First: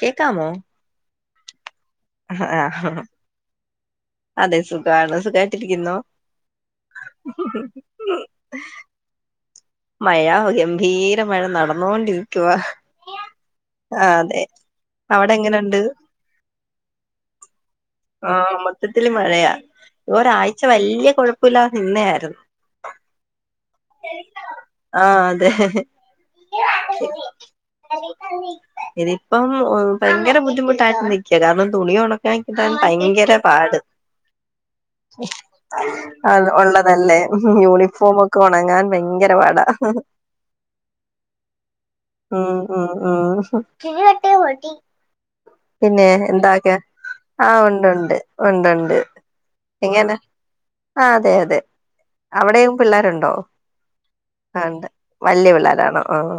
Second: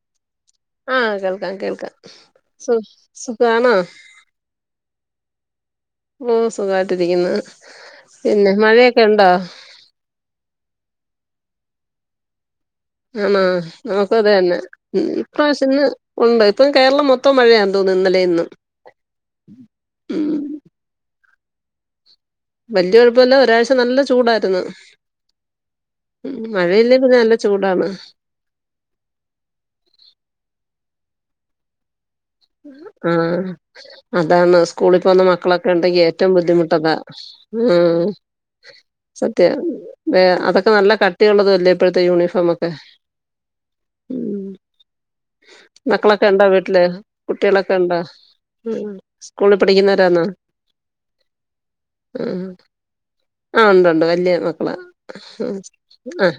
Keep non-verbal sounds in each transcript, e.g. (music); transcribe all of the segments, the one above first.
കേക്കാമോ? ക്കാം കേൾക്കാം സു ആഹ് സുഖാണോ? കണ് സുഖ ഓ സുഖായിട്ടിരിക്കുന്നു. പിന്നെ മഴയൊക്കെ ഉണ്ടോ? മഴ? ഗംഭീര മഴ നടന്നൊണ്ടിരിക്കുവ. ആണോ? നമുക്ക് അതെ തന്നെ. അവിടെ ഇപ്രാവശ്യം എങ്ങനുണ്ട് ഇന്ന് ഉണ്ട്. ഇപ്പം കേരളം മൊത്തം മഴയാ തോന്നുന്നു. ഇന്നലെ ഇന്നും ആഹ മൊത്തത്തില് മഴയാ ഉം ഒരാഴ്ച വലിയ കുഴപ്പയില്ലാതെ നിന്ന തായിരുന്നു. വല്യ കൊഴപ്പമല്ല ഒരാഴ്ച നല്ല ചൂടായിരുന്നു. ആഹ് അതെ ഉം മഴല്ലേ പിന്നെ നല്ല ചൂടാണ്. ഇനിയിപ്പം ഭയങ്കര ബുദ്ധിമുട്ടായിന്നിരിക്ക. കാരണം തുണി യൊണക്ക കിട്ടാൻ ഭയങ്കര ആഹ് പാട്. അതാണ് സ്കൂളിൽ പോകുന്ന മക്കളൊക്കെ ഉണ്ടെങ്കി അ ഏറ്റവും ബുദ്ധിമുട്ടതാ ഉള്ളതല്ലേ ഉം യൂണിഫോം ഒക്കെ ക്കൊണങ്ങാൻ ഭയങ്കര സത്യാ പാടാ. വേ അതൊക്കെ നല്ല കട്ടിയുള്ളതും അല്ലേ ഇപ്പോഴത്തെ ഉം യൂണിഫോമൊക്കെ ഉം ഉം ഉം പിന്നെ മക്കളൊക്കെ ഉണ്ടോ എന്താക്കെ വീട്ടില് ആഹ് കുട്ടികളൊക്കെ ഉണ്ടോ ഉണ്ട്ണ്ട് ഉം ഉം ഉണ്ട്ണ്ട് സ്കൂളിൽ എങ്ങനെ? പഠിക്കുന്നവരാന്നോ ആ അതെ, അതെ ആഹ് അവിടെയും പിള്ളേരുണ്ട്. ആ ഉണ്ടണ്ട് വലിയ മക്കള വല്യ പിള്ളേരാണോ ആ ആഹ്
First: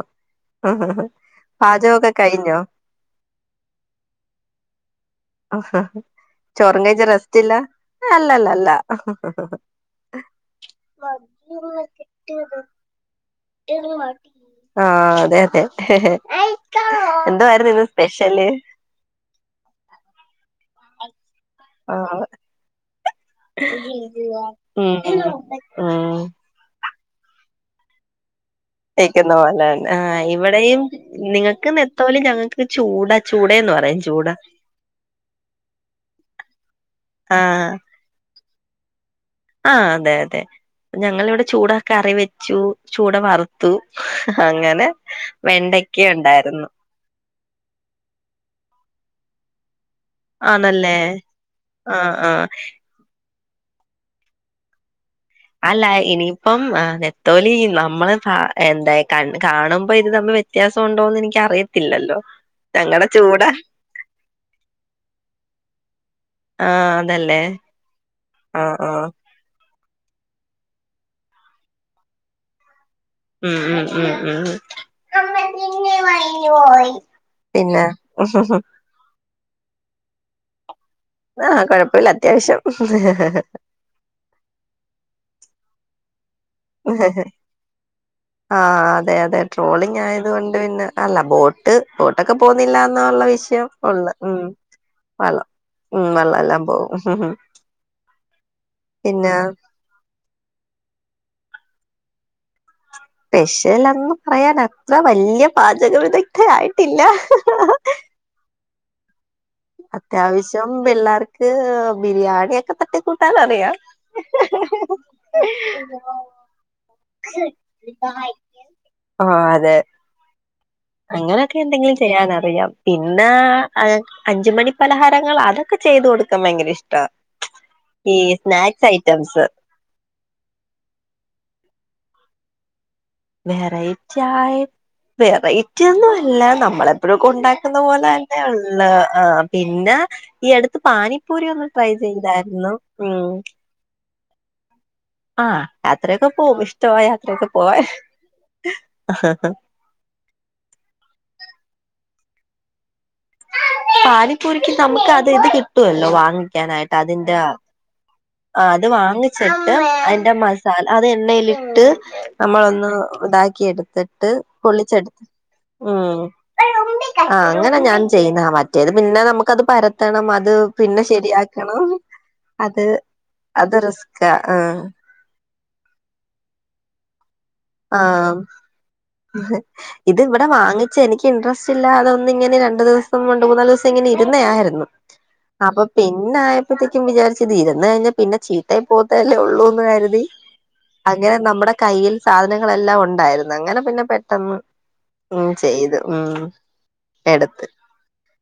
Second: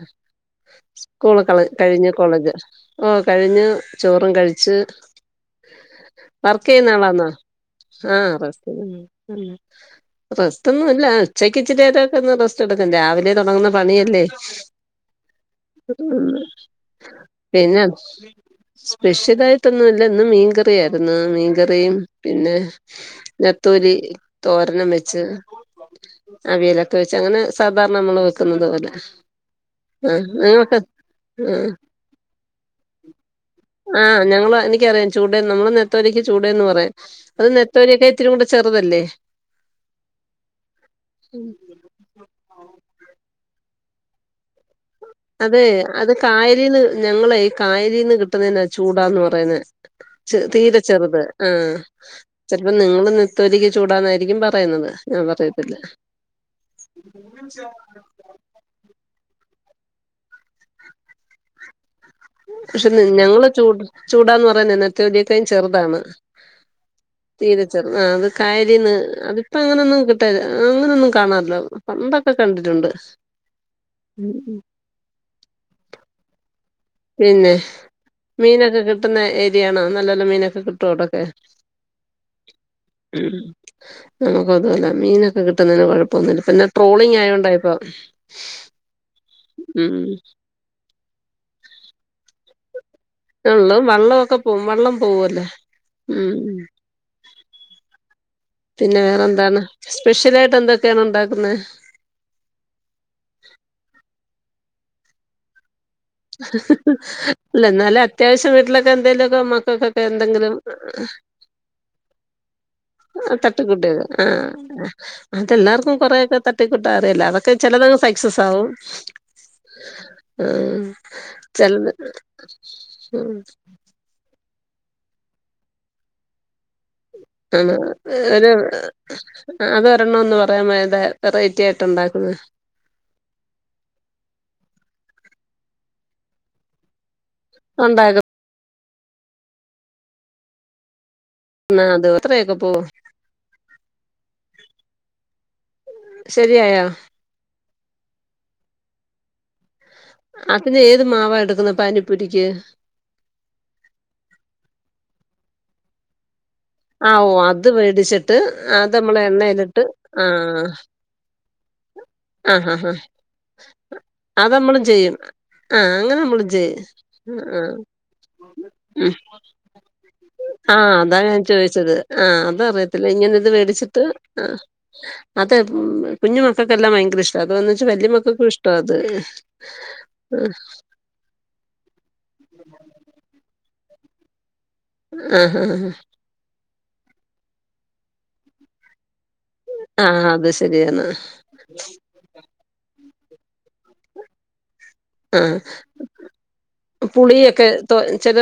സ്കൂള് കള കഴിഞ്ഞു പാചകമൊക്കെ കോളേജ്. കഴിഞ്ഞോ ഓ കഴിഞ്ഞ് ചോറും കഴിച്ച്. അഹ ഹ ചൊറ്കൈച്ച് റസ്റ്റില്ല. ആഹ റ റസ്റ്റ്ന്നുംല്ല. ഇച്ചിനേരൊക്കെ ഒന്ന് റസ്റ്റ് എടുക്കും. രാവിലെ തുടങ്ങുന്ന പണിയല്ലേ? ആഹ അതെ അതെ ഹേ ഹേ ഉം എന്തോായിരുന്നു. ഇന്ന് സ്പെഷ്യല്? സ്പെഷ്യൽ ആായിട്ടൊന്നുല്ല. ഇന്ന് മീൻകറിയായിരുന്നു. മീൻകറിയും ആഹ് പിന്നെ നത്തോലി തോരനും ഉം വെച്ച് ഉം അവിയലക്ക വച്ച് അങ്ങെ സാധാരണ നമ്മള്. വെക്കുന്നത് പോലെ യ്ക്കുന്ന പോലെ ന്നെ ആ ഇവിടെയും ആ നിങ്ങൾക്ക് നത്തോലി, ഞങ്ങൾക്ക് ചൂടാ ചൂടയെന്നു. ആ ഞങ്ങള് എനി- എനിക്കറിയാം. ചൂട് നമ്മള് നെത്തോലിക്ക് ചൂട എന്ന് പറയും. അത് നെത്തോലിയക്കെ ഇത്തിരിയും കൂടെ ചെറുതല്ലേ? ആ അതെ അതെ ഞങ്ങളിവിടെ ചൂട കറി വെച്ചു ചൂട വറുത്തു. ത്തു. അങ്ങനെ അതെ വെണ്ടയ്ക്ക അത് ഉണ്ടായിരുന്നു കായലീന്ന്, ഞങ്ങളെ കായലീന്ന് കിട്ടുന്നാതിനാ ചൂടാന്ന് പറയുന്നത്. ചെ തീരെ ആണല്ലേ ചെറുത് ആ ആഹ് ആഹ് ചിലപ്പോ നിങ്ങള് ന ലിക്ക് ചൂടാന്നായിരിക്കും പറയുന്നത്. ഞാൻ പറയത്തില്ല അല്ല ഇനിയിപ്പം മ ആ നെത്തോലി നമ്മള് ത എന്തായി കണ്ട് കാണുമ്പോ ഇത് തമ്മിൽ വ്യത്യാസംണ്ടോന്ന് എനിക്ക് അറിയത്തില്ലല്ലോ. പക്ഷെ ഞങ്ങടെ ചൂട നിങ്ങള് ചൂട് ചൂടാന്ന് പറഞ്ഞക നത്തോലിക്കാ ചെറുതാണ്. ആഹ് അതല്ലേ തീരെ ചെറുത് ആ അത് ആഹ് കായലീന്ന്. ആഹ് അതിപ്പ അങ്ങനൊന്നും. കിട്ട അങ്ങനെയൊന്നും കാണാറില്ല. പണ്ടൊക്കെ കണ്ടിട്ടുണ്ട്. ഉം ഉം ഉം ഉ പിന്നെ മീനൊക്കെ കിട്ടുന്ന ഏരിയ ആണോ? നല്ല നല്ല മീനൊക്കെ കിട്ടും തൊടകെ ആഹ് കൊഴപ്പല്ല മ് അത്യാവശ്യം നമുക്ക് അതുമല്ല മീനൊ കിട്ടുന്നതിന് കുഴപ്പൊന്നില്ല. ഹ് ഹ് ആ അതെ അതെ ഉം ട്രോളിങ് ആയത് കൊണ്ട് പിന്നെ അല്ല ബോട്ട് ബോട്ടൊക്കെ പോന്നില്ല ന്ന ഉള്ള വിഷയം ഉള്ളു ഉള്ള് വള്ളമൊക്കെ ഉം പോവും വള്ളം പോവുമല്ലോ വള്ളം ഉം വെള്ളല്ലാം പോകും. പിന്നെ വേറെ എന്താണ്. സ്പെഷ്യൽ ആയിട്ട് എന്തൊക്കെയാണ്? ഉണ്ടാക്കുന്നേ. സ്പെഷ്യൽന്ന് പറയാൻ അത്ര വലിയ പാച ജഗവതിക്ക ആയിട്ടില്ല. ഹ് ഹ് ഹ ഹേ മക്കൾക്കെ എന്തെങ്കിലും. പിള്ളേർക്ക് ബിരിയാണിയൊക്കെ തട്ടിക്കൂട്ടാൻ അറിയാം തട്ടിയുമുട്ടിയൊക്കെ? ആ അത് എല്ലാവർക്കും കൊറെക്കെ തട്ടിക്കുട്ടാ അറയില്ലോ അതൊക്കെ ചിലതങ്ങ് സയ്സസ് ആകും. ആ അതെ ആ അങ്ങനൊക്കെ ചിലത് എന്തെങ്കിലും ചെയ്യാനറിയാം. പിന്നെ ഉം അഞ്ചുമണി പലഹാരങ്ങൾ അതൊക്കെ ചെയ്ത് കൊടുക്കാൻ ഭയങ്കര ഇഷ്ട. ആ ഒരു അത് ഒരെണ്ണം എന്നു പറയാൻ വേണ്ടി വെറൈറ്റി ആയിട്ട് ഉണ്ടാക്കും മാ എം വെറൈറ്റി ആയി വെറൈറ്റി ഒന്നുല്ല നമ്മളെപ്പഴും ഉണ്ടാക്കുന്ന ഉണ്ടാക്കുന്ന പോലെന്നെ ഉള്ളൂ ആ പിന്നെ ഈ അടുത്ത് പാനി പ്പൂരി ഒന്ന് ട്രൈ അത് എത്രയൊക്കെ ചെയ്തായിരുന്നു പോവും ഉം ആ യാത്രയൊക്കെപോകും ശരിയായോ ഇഷ്ടമായാ യാത്രയൊക്കെ പോവാൻ ഹഹഹ അതിന് ഏതുമാവാ എടുക്കുന്ന പാനിപ്പുരിക്ക് പാനീപൂരിക്ക് നമുക്ക് അത് ഇത് കിട്ടുവല്ലോ വാങ്ങി ഉണ്ടാക്കാനായിട് ആ ഓ അതിന്റെ അത് മേടിച്ചിട്ട് അത് നമ്മൾ വാങ്ങിച്ചിട്ടു എണ്ണയിലിട്ട് ആ അതിന്റെമസാല അത് എണ്ണ ഇലിട്ട് ആ ഹാ നമ്മളൊന്ന് ഹാ ഇതാക്കി എടുത്തിട്ട് അത് നമ്മളും ചെയ്യും പൊള്ളിച്ചെടുത്ത് ആ ഉ അങ്ങനെ നമ്മളും ചെയ്യും ആ അങ്ങനെ ഞാൻ ചെയ്യുന്നാ മറ്റ ഉം. പിന്നെ നമുക്കത് പരത്തണം അത് ആ പിന്നെ അതാ ശരി ഞാൻ ആക്കി ചോദിച്ചത് ആ അതറിയത്തില്ല ഇങ്ങനെ ഇത് അത് മേടിച്ചിട്ട് റിസ്കാ ആ ഹ് ആഹ് അതെ കുഞ്ഞുമക്കൾക്കെല്ലാം ഭയങ്കര ഇഷ് ആ ഇത് ആ ഇവിടെ വാങ്ങിച്ച എനിക്ക് ഇൻട്രസ്റ്റ് ഇല്ല അതൊന്ന്ഇങ്ങനെ രണ്ട് ദിവസം കൊണ്ട് രണ്ട്മൂന്നാല് ദിവസം ഇരുന്നആയിരുന്നു ആ ഹാ അപ്പൊ ഹാ. പിന്നെ ആയപ്പോത്തേക്കും വിചാരിച്ചത് ഇരന്ന് കഴിഞ്ഞാൽ പിന്നെ ചീത്തആയിപ്പോകും ല്ലേ ആ ഉള്ളൂന്ന്കരുതി അത് ശരിയാണ് അങ്ങനെ നമ്മുടെ കയ്യിൽ സാധനങ്ങളെല്ലാം ഉണ്ടായിരുന്നു അങ്ങനെ പിന്നെ പെട്ടെന്ന് ആ ഉം ചെയ്തു ഉം എടുത്ത് പുളിയൊക്കെ ചില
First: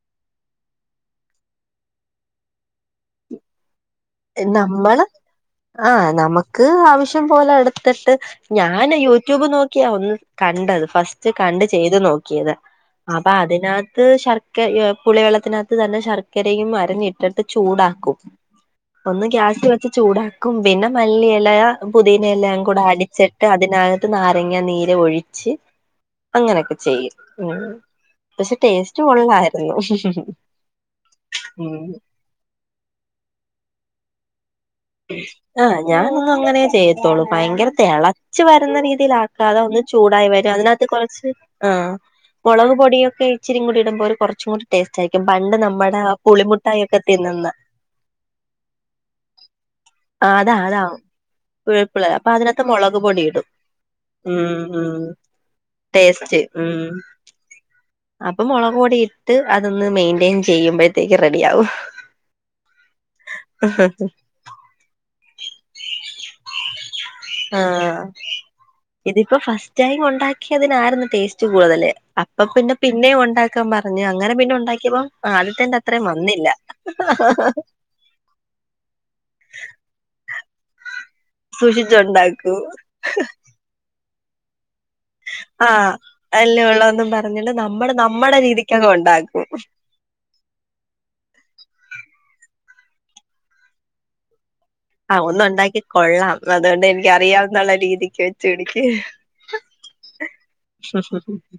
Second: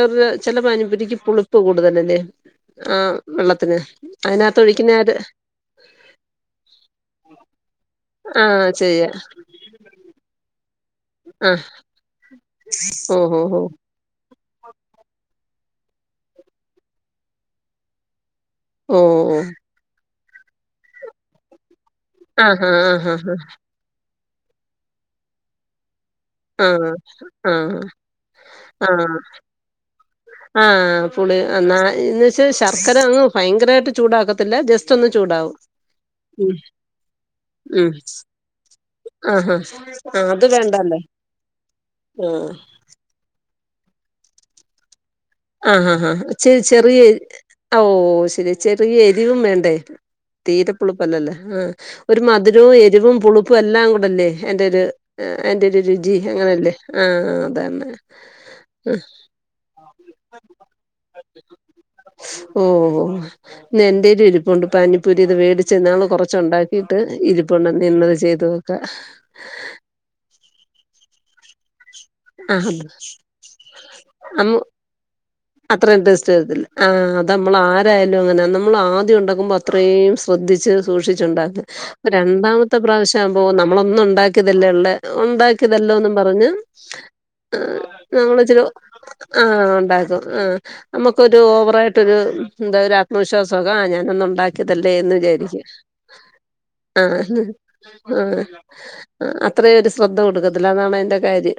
ചില പാനിപൂരിക്ക് പുളി ഉപ്പ കൂടുതലല്ലേ ആ വെള്ളത്തിന് അതിനകത്ത് ഒഴിക്കുന്നതാര് ആ നമുക്ക് ആവശ്യം പോലെ എടുത്തിട്ട് ആഹ് ഞാന് ചെയ്യാ യൂട്യൂബ് നോക്കിയാ ഇതിൽ കണ്ടത് ഫസ്റ്റ് ആഹ് കണ്ട് ചെയ്ത് നോകിയതാ അപ്പൊ ഓഹോ ഹോ അതിനകത്ത് ശർ ക്കെ യെ പുളി വെള്ളത്തിനകത്ത് തന്നെ ശർക്കരയും മരഞ്ഞിട്ടിട്ട് ചൂടാക്കും ഓ ഒന്ന് ഗ്യാസ് വെച്ച് ചൂടാക്കും പിന്നെ മല്ലിയെല പുതിന എല്ലാം ആഹാ കൂടെ ആഹാ അടിച്ചിട്ട് അതിനകത്ത് നാരങ്ങ നീര് ഒഴിച്ച് ആ അങ്ങനൊക്കെ ചെയ്യും ഉം ആഹ് പക്ഷെ ടേസ്റ്റ് കൊള്ളായിരുന്നു ആഹ പുളി എന്ന ഉം എന്നന്ന് വെച്ച ശർക്കര അങ്ങ് ഭയങ്കരമായിട്ട് ചൂടാക്ക ആഹ് ഞാനൊന്നു ഉം അങ്ങനെ ചെയ്യാത്തൊള്ളൂ ഭയങ്കര ഉം തേളച്ചു വരുന്ന രീതിൽ ആ ആഹാ ക്കാതെ ഒന്ന് ആ ചൂടായി അത് വരും അതിനകത്ത് വേണ്ടല്ലേ കുറച്ച് ആഹ് ആഹ് മുളക് പൊടിയൊക്കെ ഇച്ചിരികൂടി ഇടുമ്പോ ഒരു കുറച്ചും കൂടി ടേസ്റ്റ് ആയിരിക്കും പണ്ട് ആ ആാ നമ്മുടെ ഹാ ചെ പുളിമുട്ടായി ചെറിയ ഒക്കെ തിന്നുന്ന ഓ ശെരി ചെറിയ എരിവും വേണ്ടേ ആഹ് അതാ അതാ തീരപ്പുളിപ്പല്ലല്ലേ ആഹ പുഴുപ്പുള്ള ഒരു അപ്പൊ അതിനകത്ത് മധുരവും, മുളക് എരിവും, പൊടി ഇടും പുളിപ്പും എല്ലാം ഉണ്ടല്ലോ ഉം എന്റെ ഒരു ഉം അന്റെ ഒരു രുചി ടേസ്റ്റ് അങ്ങനെയല്ലേ ഉം ആഹ അതന്നെ അപ്പൊ മുളക് പൊടി ഇട്ട് അതൊന്ന് മെയിന്റെയിൻ ചെയ്യുമ്പോഴത്തേക്ക് റെഡിയാവും ഓ നിന്റെരു ഇപ്പണ്ട് പാനിപ്പൊരി ഇത് വേടിച്ച നാൾ കുറച്ച ഉണ്ടാക്കി ആ ഇതിപ്പോ ഫസ്റ്റ്ടൈം ഉണ്ടാക്കിയതിനാരുന്നു ടേസ്റ്റ്‌ ഉവ്വ് അതല്ലേ അപ്പൊ പിന്നെ ആഹ് പിന്നേം ഉണ്ടാക്കാൻ പറഞ്ഞു അങ്ങനെ പിന്നെ ഉണ്ടാക്കിയപ്പോ അത്രേം ടെസ്റ്റുവരത്തില്ല ആ അതുനമ്മൾ ആരായാലും അങ്ങനാ നമ്മൾ ആദ്യം ഉണ്ടാക്കുമ്പോ അത്രയും ശ്രദ്ധിച്ച് സൂക്ഷിച്ചുണ്ടാക്കും അപ്പോ സൂക്ഷിച്ചുണ്ടാക്കൂ രണ്ടാമത്തെ പ്രാവശ്യം ആവുമ്പോ നമ്മളൊന്നും ഉണ്ടാക്കിയതല്ല ഉള്ള ആഹ് ഉണ്ടാക്കിയതല്ലോന്നും പറഞ്ഞ് അല്ല ഉള്ളതൊന്നും പറഞ്ഞിട്ട് ആ നമ്മുടെ നമ്മുടെ നമ്മൾച്ചിരി രീതിക്കങ്ങ് ആ ഉണ്ടാക്കും ഉണ്ടാക്കും ആ നമുക്കൊരു ഓവറായിട്ടൊരു എന്താ ഒരു ആത്മവിശ്യസമൊക്കെ ആ ഞാനന്ന് ഉണ്ടാക്കി ഇതല്ലേ ന്നു ആഹ് വിചാരിക്ക ഒന്നുണ്ടാക്കി കൊള്ളാം അതുകൊണ്ട് ആ ഹം എനിക്കറിയാം എന്നുള്ള രീതിക്ക് ആ വെച്ച് പിടിക്ക് ഹം അത്ര ഒരു ശ്രദ്ധ കൊടുക്കത്തില്ല അതാണ് എന്റെ കാര്യം.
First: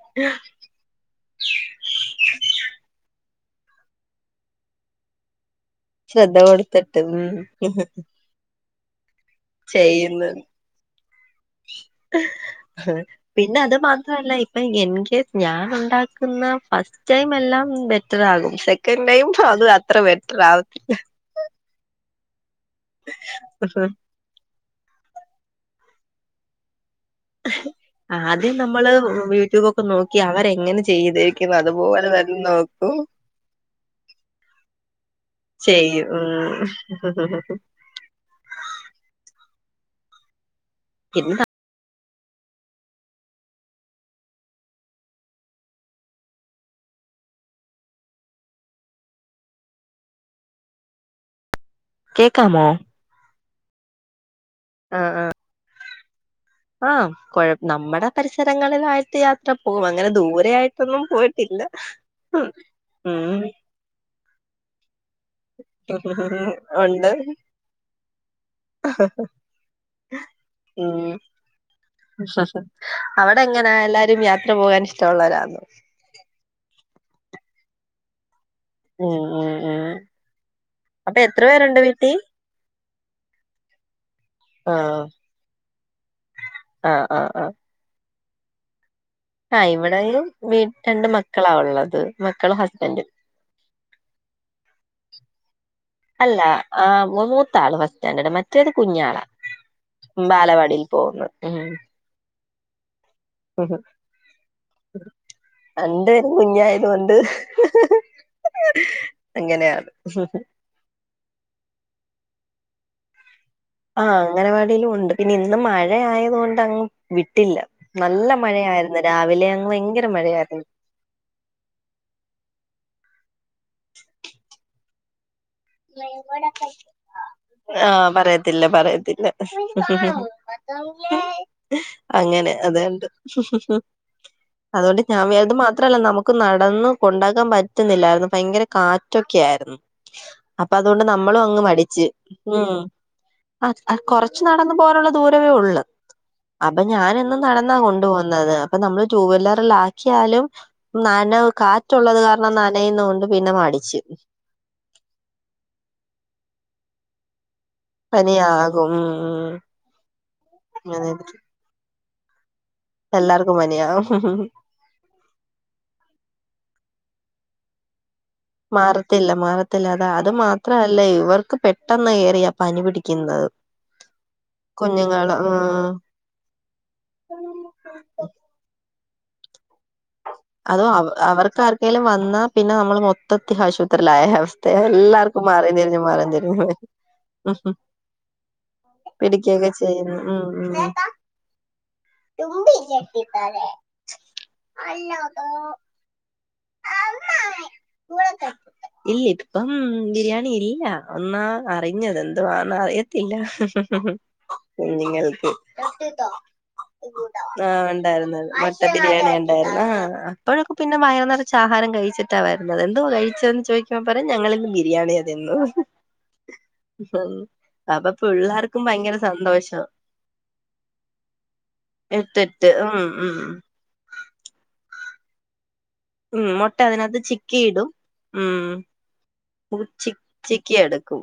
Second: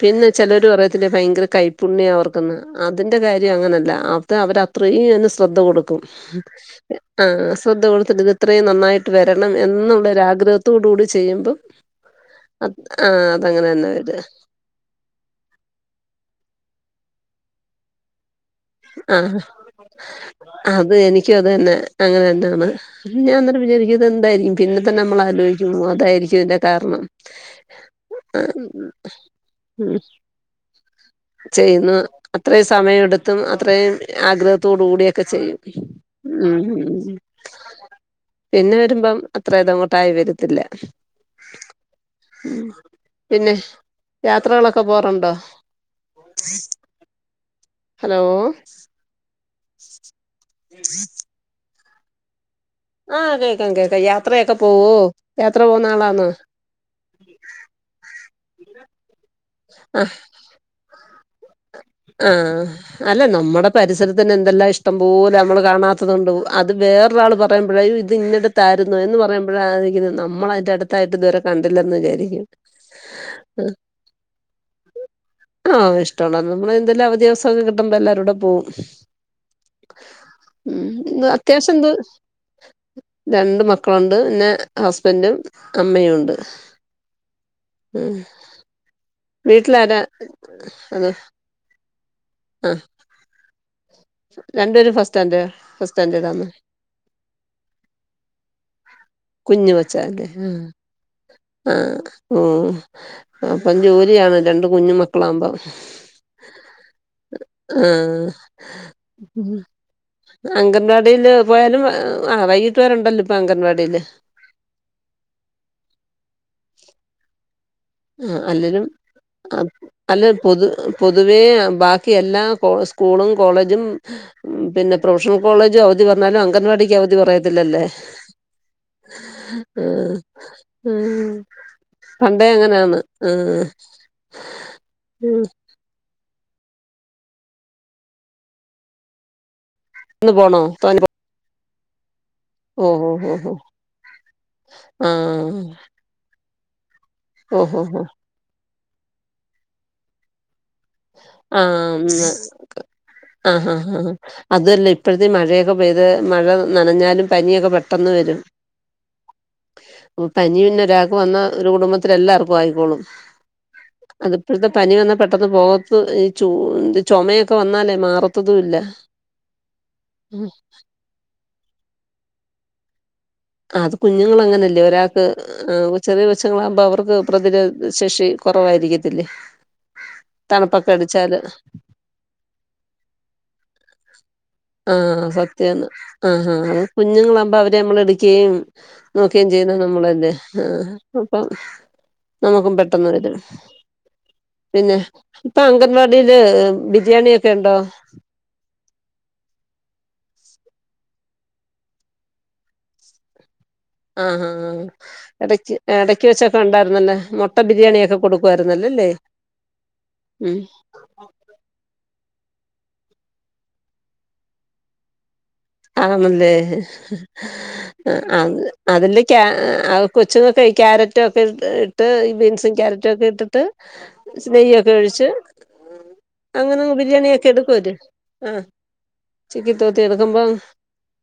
പിന്നെ ചിലര് പറയത്തില്ലേ ഭയങ്കര കൈപ് പുണ്യം അവർക്കന്ന് അതിന്റെ കാര്യം അങ്ങനല്ല അത് അവർത്രയും അതിന് ശ്രദ്ധ കൊടുക്കും ശ്രദ്ധ കൊടുത്തിട്ട് ആ ഉം ശ്രദ്ധ കൊടുത്തിട്ട ഇത് ഇത്രയും നന്നായിട്ട് വരണം എന്നുള്ള ഒരാഗ്രഹത്തോട കൂടി ചെയ്യുമ്പം ഹേ അത് ഹ് ആ പിന്നെ അതങ്ങനെ അത് തന്നെ വരിക മാത്രല്ല ഇപ്പൊ എൻ കേ ഞൻ ഉണ്ടാക്കുന്ന ഫസ്റ്റ് ടൈം എല്ലാം ബെറ്റർ ആകും സെക്കൻഡ് ഹാ ടൈം അത് അത്ര ബെറ്റർ അത് എനിക്കും അത് തന്നെ അങ്ങനെതന്നെ ഞാൻ ന്നട്ട്‌ ആവത്തില്ല വിചാരിക്കും ഇത് എന്തായിരിക്കും പിന്നെതന്നെ നമ്മൾ ആലോചിക്കും അതായിരിക്കും തിന്റെ കാരണം. ആ ആദ്യം ഉം നമ്മള് യൂട്യൂബൊക്കെ നോക്കി അവര് എങ്ങനെ ചെയ്യുന്ന അത്രയും സമയംയെടുത്തും അത്രയും ആഗ്രഹത്തോട കൂടിയൊക്കെ ചെയ്യും. ഉം അ ഉം (unintelligible) പിന്നെ വരുമ്പം അത്ര ഇതങ്ങോട്ടായി വരത്തില്ല. എന്താ ഉം പിന്നെ യാത്രകളൊക്കെ പോവാറുണ്ടോ? ഹലോ. (inaudible) കേക്കാമോ? ആ കേക്കാം കേക്കാം യാത്രയൊക്കെ പോവോ യാത്ര പോകുന്ന ആളാന്നോ? ആ കൊഴ നമ്മടെ പരിസരങ്ങളിലായിട്ട് യാത്ര പോകും അങ്ങനെ ദൂരെ ആയിട്ടൊന്നും പോയി ആ അല്ല നമ്മടെ പരിസരത്തന്നെ എന്തെല്ലാം ഇഷ്ട ഷ്ടം മ്പോലെ നമ്മള് കാണാത്തതുണ്ട് അത് ഉണ്ട് വേറൊരാള് പറയുമ്പോഴ ഇത് ഇന്നെടുത്തായിരുന്നു എന്ന് പറയുമ്പോഴ (unintelligible) വിചാരിക്കും അവടെ ങ്ങെനാ എല്ലാരും യാത്ര പോകാൻ? ഇഷ്ടള്ളോരാന്ന്. നമ്മെള് ന്തെല്ലാം അവധി ദിവസോം ക്കെ കിട്ടുമ്പോ എല്ലാരൂടെ പോവും. ഉം ഉം ഉം അപ്പൊ ഉം എത്ര അത്യാവശ്യം പേരുണ്ട് ന്ത്? വീട്ടി രണ്ട് മക്കളൊണ്ട് ണ്ട് നെ ആഹ് ഹസ്ബൻറും അമ്മയും ഉണ്ട്. ആഹ് ആ വീട്ടിലാരാ ഇവിടെയും വീട്ട രണ്ട് അതെ മക്കളാള്ളത് മക്കളും ആ ഹസ്ബൻറും. (inaudible) രണ്ടുപേരും ഫസ് സ്റ്റാൻഡ്‌ ഫസ്റ്റ് അല്ല സ്റ്റാൻഡേതാന്ന്. ആഹ് മൂ മൂത്താള് ഫസ്റ്റ് സ്റ്റാൻഡേർഡ് മറ്റേത് കുഞ്ഞാളാ കുഞ്ഞുവച്ചാ (unintelligible) ബാലവാടിയിൽ പോകുന്നു ആ ഓ ഉം അപ്പം ജോലിയാണ് രണ്ട് കുഞ്ഞു മക്കളാവുമ്പോ. രണ്ട് പേരും കുഞ്ഞായത് കൊണ്ട് ആ അങ്ങനെയാണ് അങ്കൻവാടില്. പോയാലും ആ വൈകിട്ട് വരുണ്ടല്ലോ ആ അംഗനവാടിയിലും ഉണ്ട് പിന്നെ ഇന്ന് മഴ ആയതൊണ്ട് അങ്ങ് വിട്ടില്ല. നല്ല ആ അല്ലേലും മഴയായിരുന്നു രാവിലെ അങ്ങ് ഭയങ്കര അല്ല മഴയായിരുന്നു പൊതു പൊതുവെ ബാക്കി എല്ലാ കോഴസും കൂളും കോളേജും പിന്നെ പ്രൊഫഷണൽ കോളേജും അവധി പറഞ്ഞാലും അംഗൻവാടിക്ക് അവധി പറയത്തില്ലല്ലേ ആ പറയത്തില്ല പറയത്തില്ല. ആ ആ പണ്ടേ അങ്ങനെ അതെ. അങ്ങനെയാണ് ആ അതുകൊണ്ട് ഞാൻ ഉം. (unintelligible) മാത്രല്ല നമുക്ക് നടന്ന് കൊണ്ടാക്കാൻ പറ്റുന്നില്ലാര്ന്നു ഭയങ്കര കാറ്റൊക്കെ ആായിരുന്നു. ഇന്ന് പോകണോ പ്പൊ തോനെ അതുകൊണ്ട് പോ- നമ്മളും അങ്ങ് മടിച്ച്. ഉം ഓ ഓ ഓ ഓ അ കൊറച്ച് നടന്ന് പോവനുള്ള ആഹ് ദൂരവേഒള്ള് പ്പൊ ഞാനെന്നും നടന്നാ ഓഹോ ഹോ കൊണ്ടു പോകുന്നത് അപ്പൊ നമ്മള് ടൂവില്ലറിലാ ക്കിയാലും ആ നനയുന്നോണ്ട് പിന്നെ മടിച്ച് (unintelligible) അതല്ല ഇപ്പഴത്തെ മഴ (unintelligible) (unintelligible) പെയ്ത് മഴ നനഞ്ഞാലും പനിയൊക്കെ പെട്ടാ പെട്ടന്ന് വരും പനിയാകും ഉം ഉം. പനി പിന്നെ അങ്ങനെ ഒരാക്ക് വന്ന ഒരു കുടുംമ്പാ ത്തിലെല്ലാർക്കും ആയിക്കോളും എല്ലാർക്കും പനിയാകും അത്പ്പോഴത്തെ പനി വന്ന പെട്ടെന്ന് പോക ഈ ച്ചു ചൊമയൊക്കെ വന്നാലേ മാറത്ത് മാറത്തില്ല മാറത്തില്ല അത അത് ഉം. മാത്രല്ലയ് ഇവർക്ക് പെട്ടെന്ന് ഏറിയ പനി പിടിക്ക് അത് കുഞ്ഞുങ്ങളങ്ങനല്ലേ ഒരാൾക്ക് കുഞ്ഞുങ്ങള് ഉം ചെറിയ കൊച്ചുങ്ങളകുമ്പോ അവർക്ക് പ്രതിരോധശേഷി കൊറവായിരിക്കത്തില്ലേ. (unintelligible) അവ അവർക്ക് ആർക്കെങ്കലും വന്നാ പിന്നെ നമ്മൾ മൊത്തത്തി ആശുപത്രിയിലായ അവസ്ഥ എല്ലാർക്കും മാറേം സത്യന്ന് തിരിഞ്ഞ് മാറേം ആ തിരിഞ്ഞ് കുഞ്ഞുളവുമ്പോ ഉം അവരെ നമ്മൾ എടുക്കേം (unintelligible) നോക്കെയും പിടിക്കൊക്കെ ചെയ്യുന്ന നമ്മള് ചെയ്യുന്നു അല്ലെ ഉം അ അപ്പം ഉം നമുക്കും പെട്ടെന്ന് വരും ഇല്ല പിന്നെ ഇപ്പൊ അംഗൻവാടി (unintelligible) ബിരിയാണി ഒക്കെ ഉണ്ടോ? ഇതിപ്പം ബിരിയാണി ഇല്ല ഒന്നാ അറിഞ്ഞത് എന്തുവാന്നാ അറിയത്തില്ല. ആ ആ ആ കുഞ്ഞുങ്ങൾക്ക് ഇടക്ക് ഇടക്ക് വെച്ചൊക്കെ ഉണ്ടായിരുന്നല്ലേ മുട്ട ബിരിയാണി ഒക്കെ കൊടുക്കു ആയിരുന്ന മുട്ട ബിരിയാണി ഉണ്ടായിരുന്നു ആ അപ്പോഴക്കെ പിന്നെ വയറ് നിറച്ച് ആഹാരം കഴിച്ചിട്ടാ വരുന്നത് എന്തോ കഴിച്ചത് ന്ന് ചോദിക്കുമ്പ പറയും ഞങ്ങളിന്ന് ബിരിയാണി ആരുന്നു. ആന്നല്ലേ ഉം അപ്പൊ അത് പിള്ളേർക്കും ഭയങ്കര അതില് ക സന്തോഷം അ കൊച്ച്ങ്ങക്കെ ക്യാരറ്റ് ഒക്കെ ഇട്ട് ഇ ഇട്ടിട്ട് ബീൻസി ഉം കാരറ്റ് ഒക്കെ ഉം ഇട്ടിട്ട് സ് നെയ്യൊക്കെ ഒഴിച്ച് ഉം മുട്ട അങ്ങനെ അതിനകത്ത് ബിരിയാണിയാക്കി ചിക്കിയിടും എടുക്കുവര് ആ ഉം ചിക്കൻ തോത്തി എടുക്കുമ്പം ക്കി എടുക്കും.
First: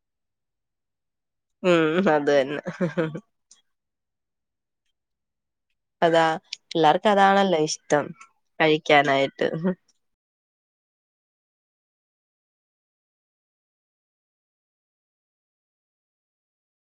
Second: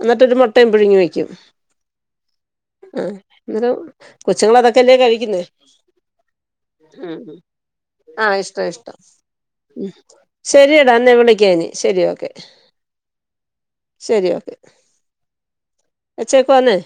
എന്നിട്ടൊരു മുട്ടയും പുഴുങ്ങി വയ്ക്കും. ഉം അത് തന്നെ ആ അന്നരം കൊച്ചുങ്ങള് അതൊക്കെല്ലേ കഴിക്കുന്നേ. അതാ എല്ലാർക്കും ഉം അതാണല്ലോ ഇഷ്ടം ആഹ് ഇഷ്ട ഇഷ്ടം കഴിക്കാനായിട്ട്. ശരിയടാ അന്നെ വിളിക്കാ ഇനി ശരി ഓക്കെ ശരി ഓക്കെ എച്ചേക്കുവാന്നേ.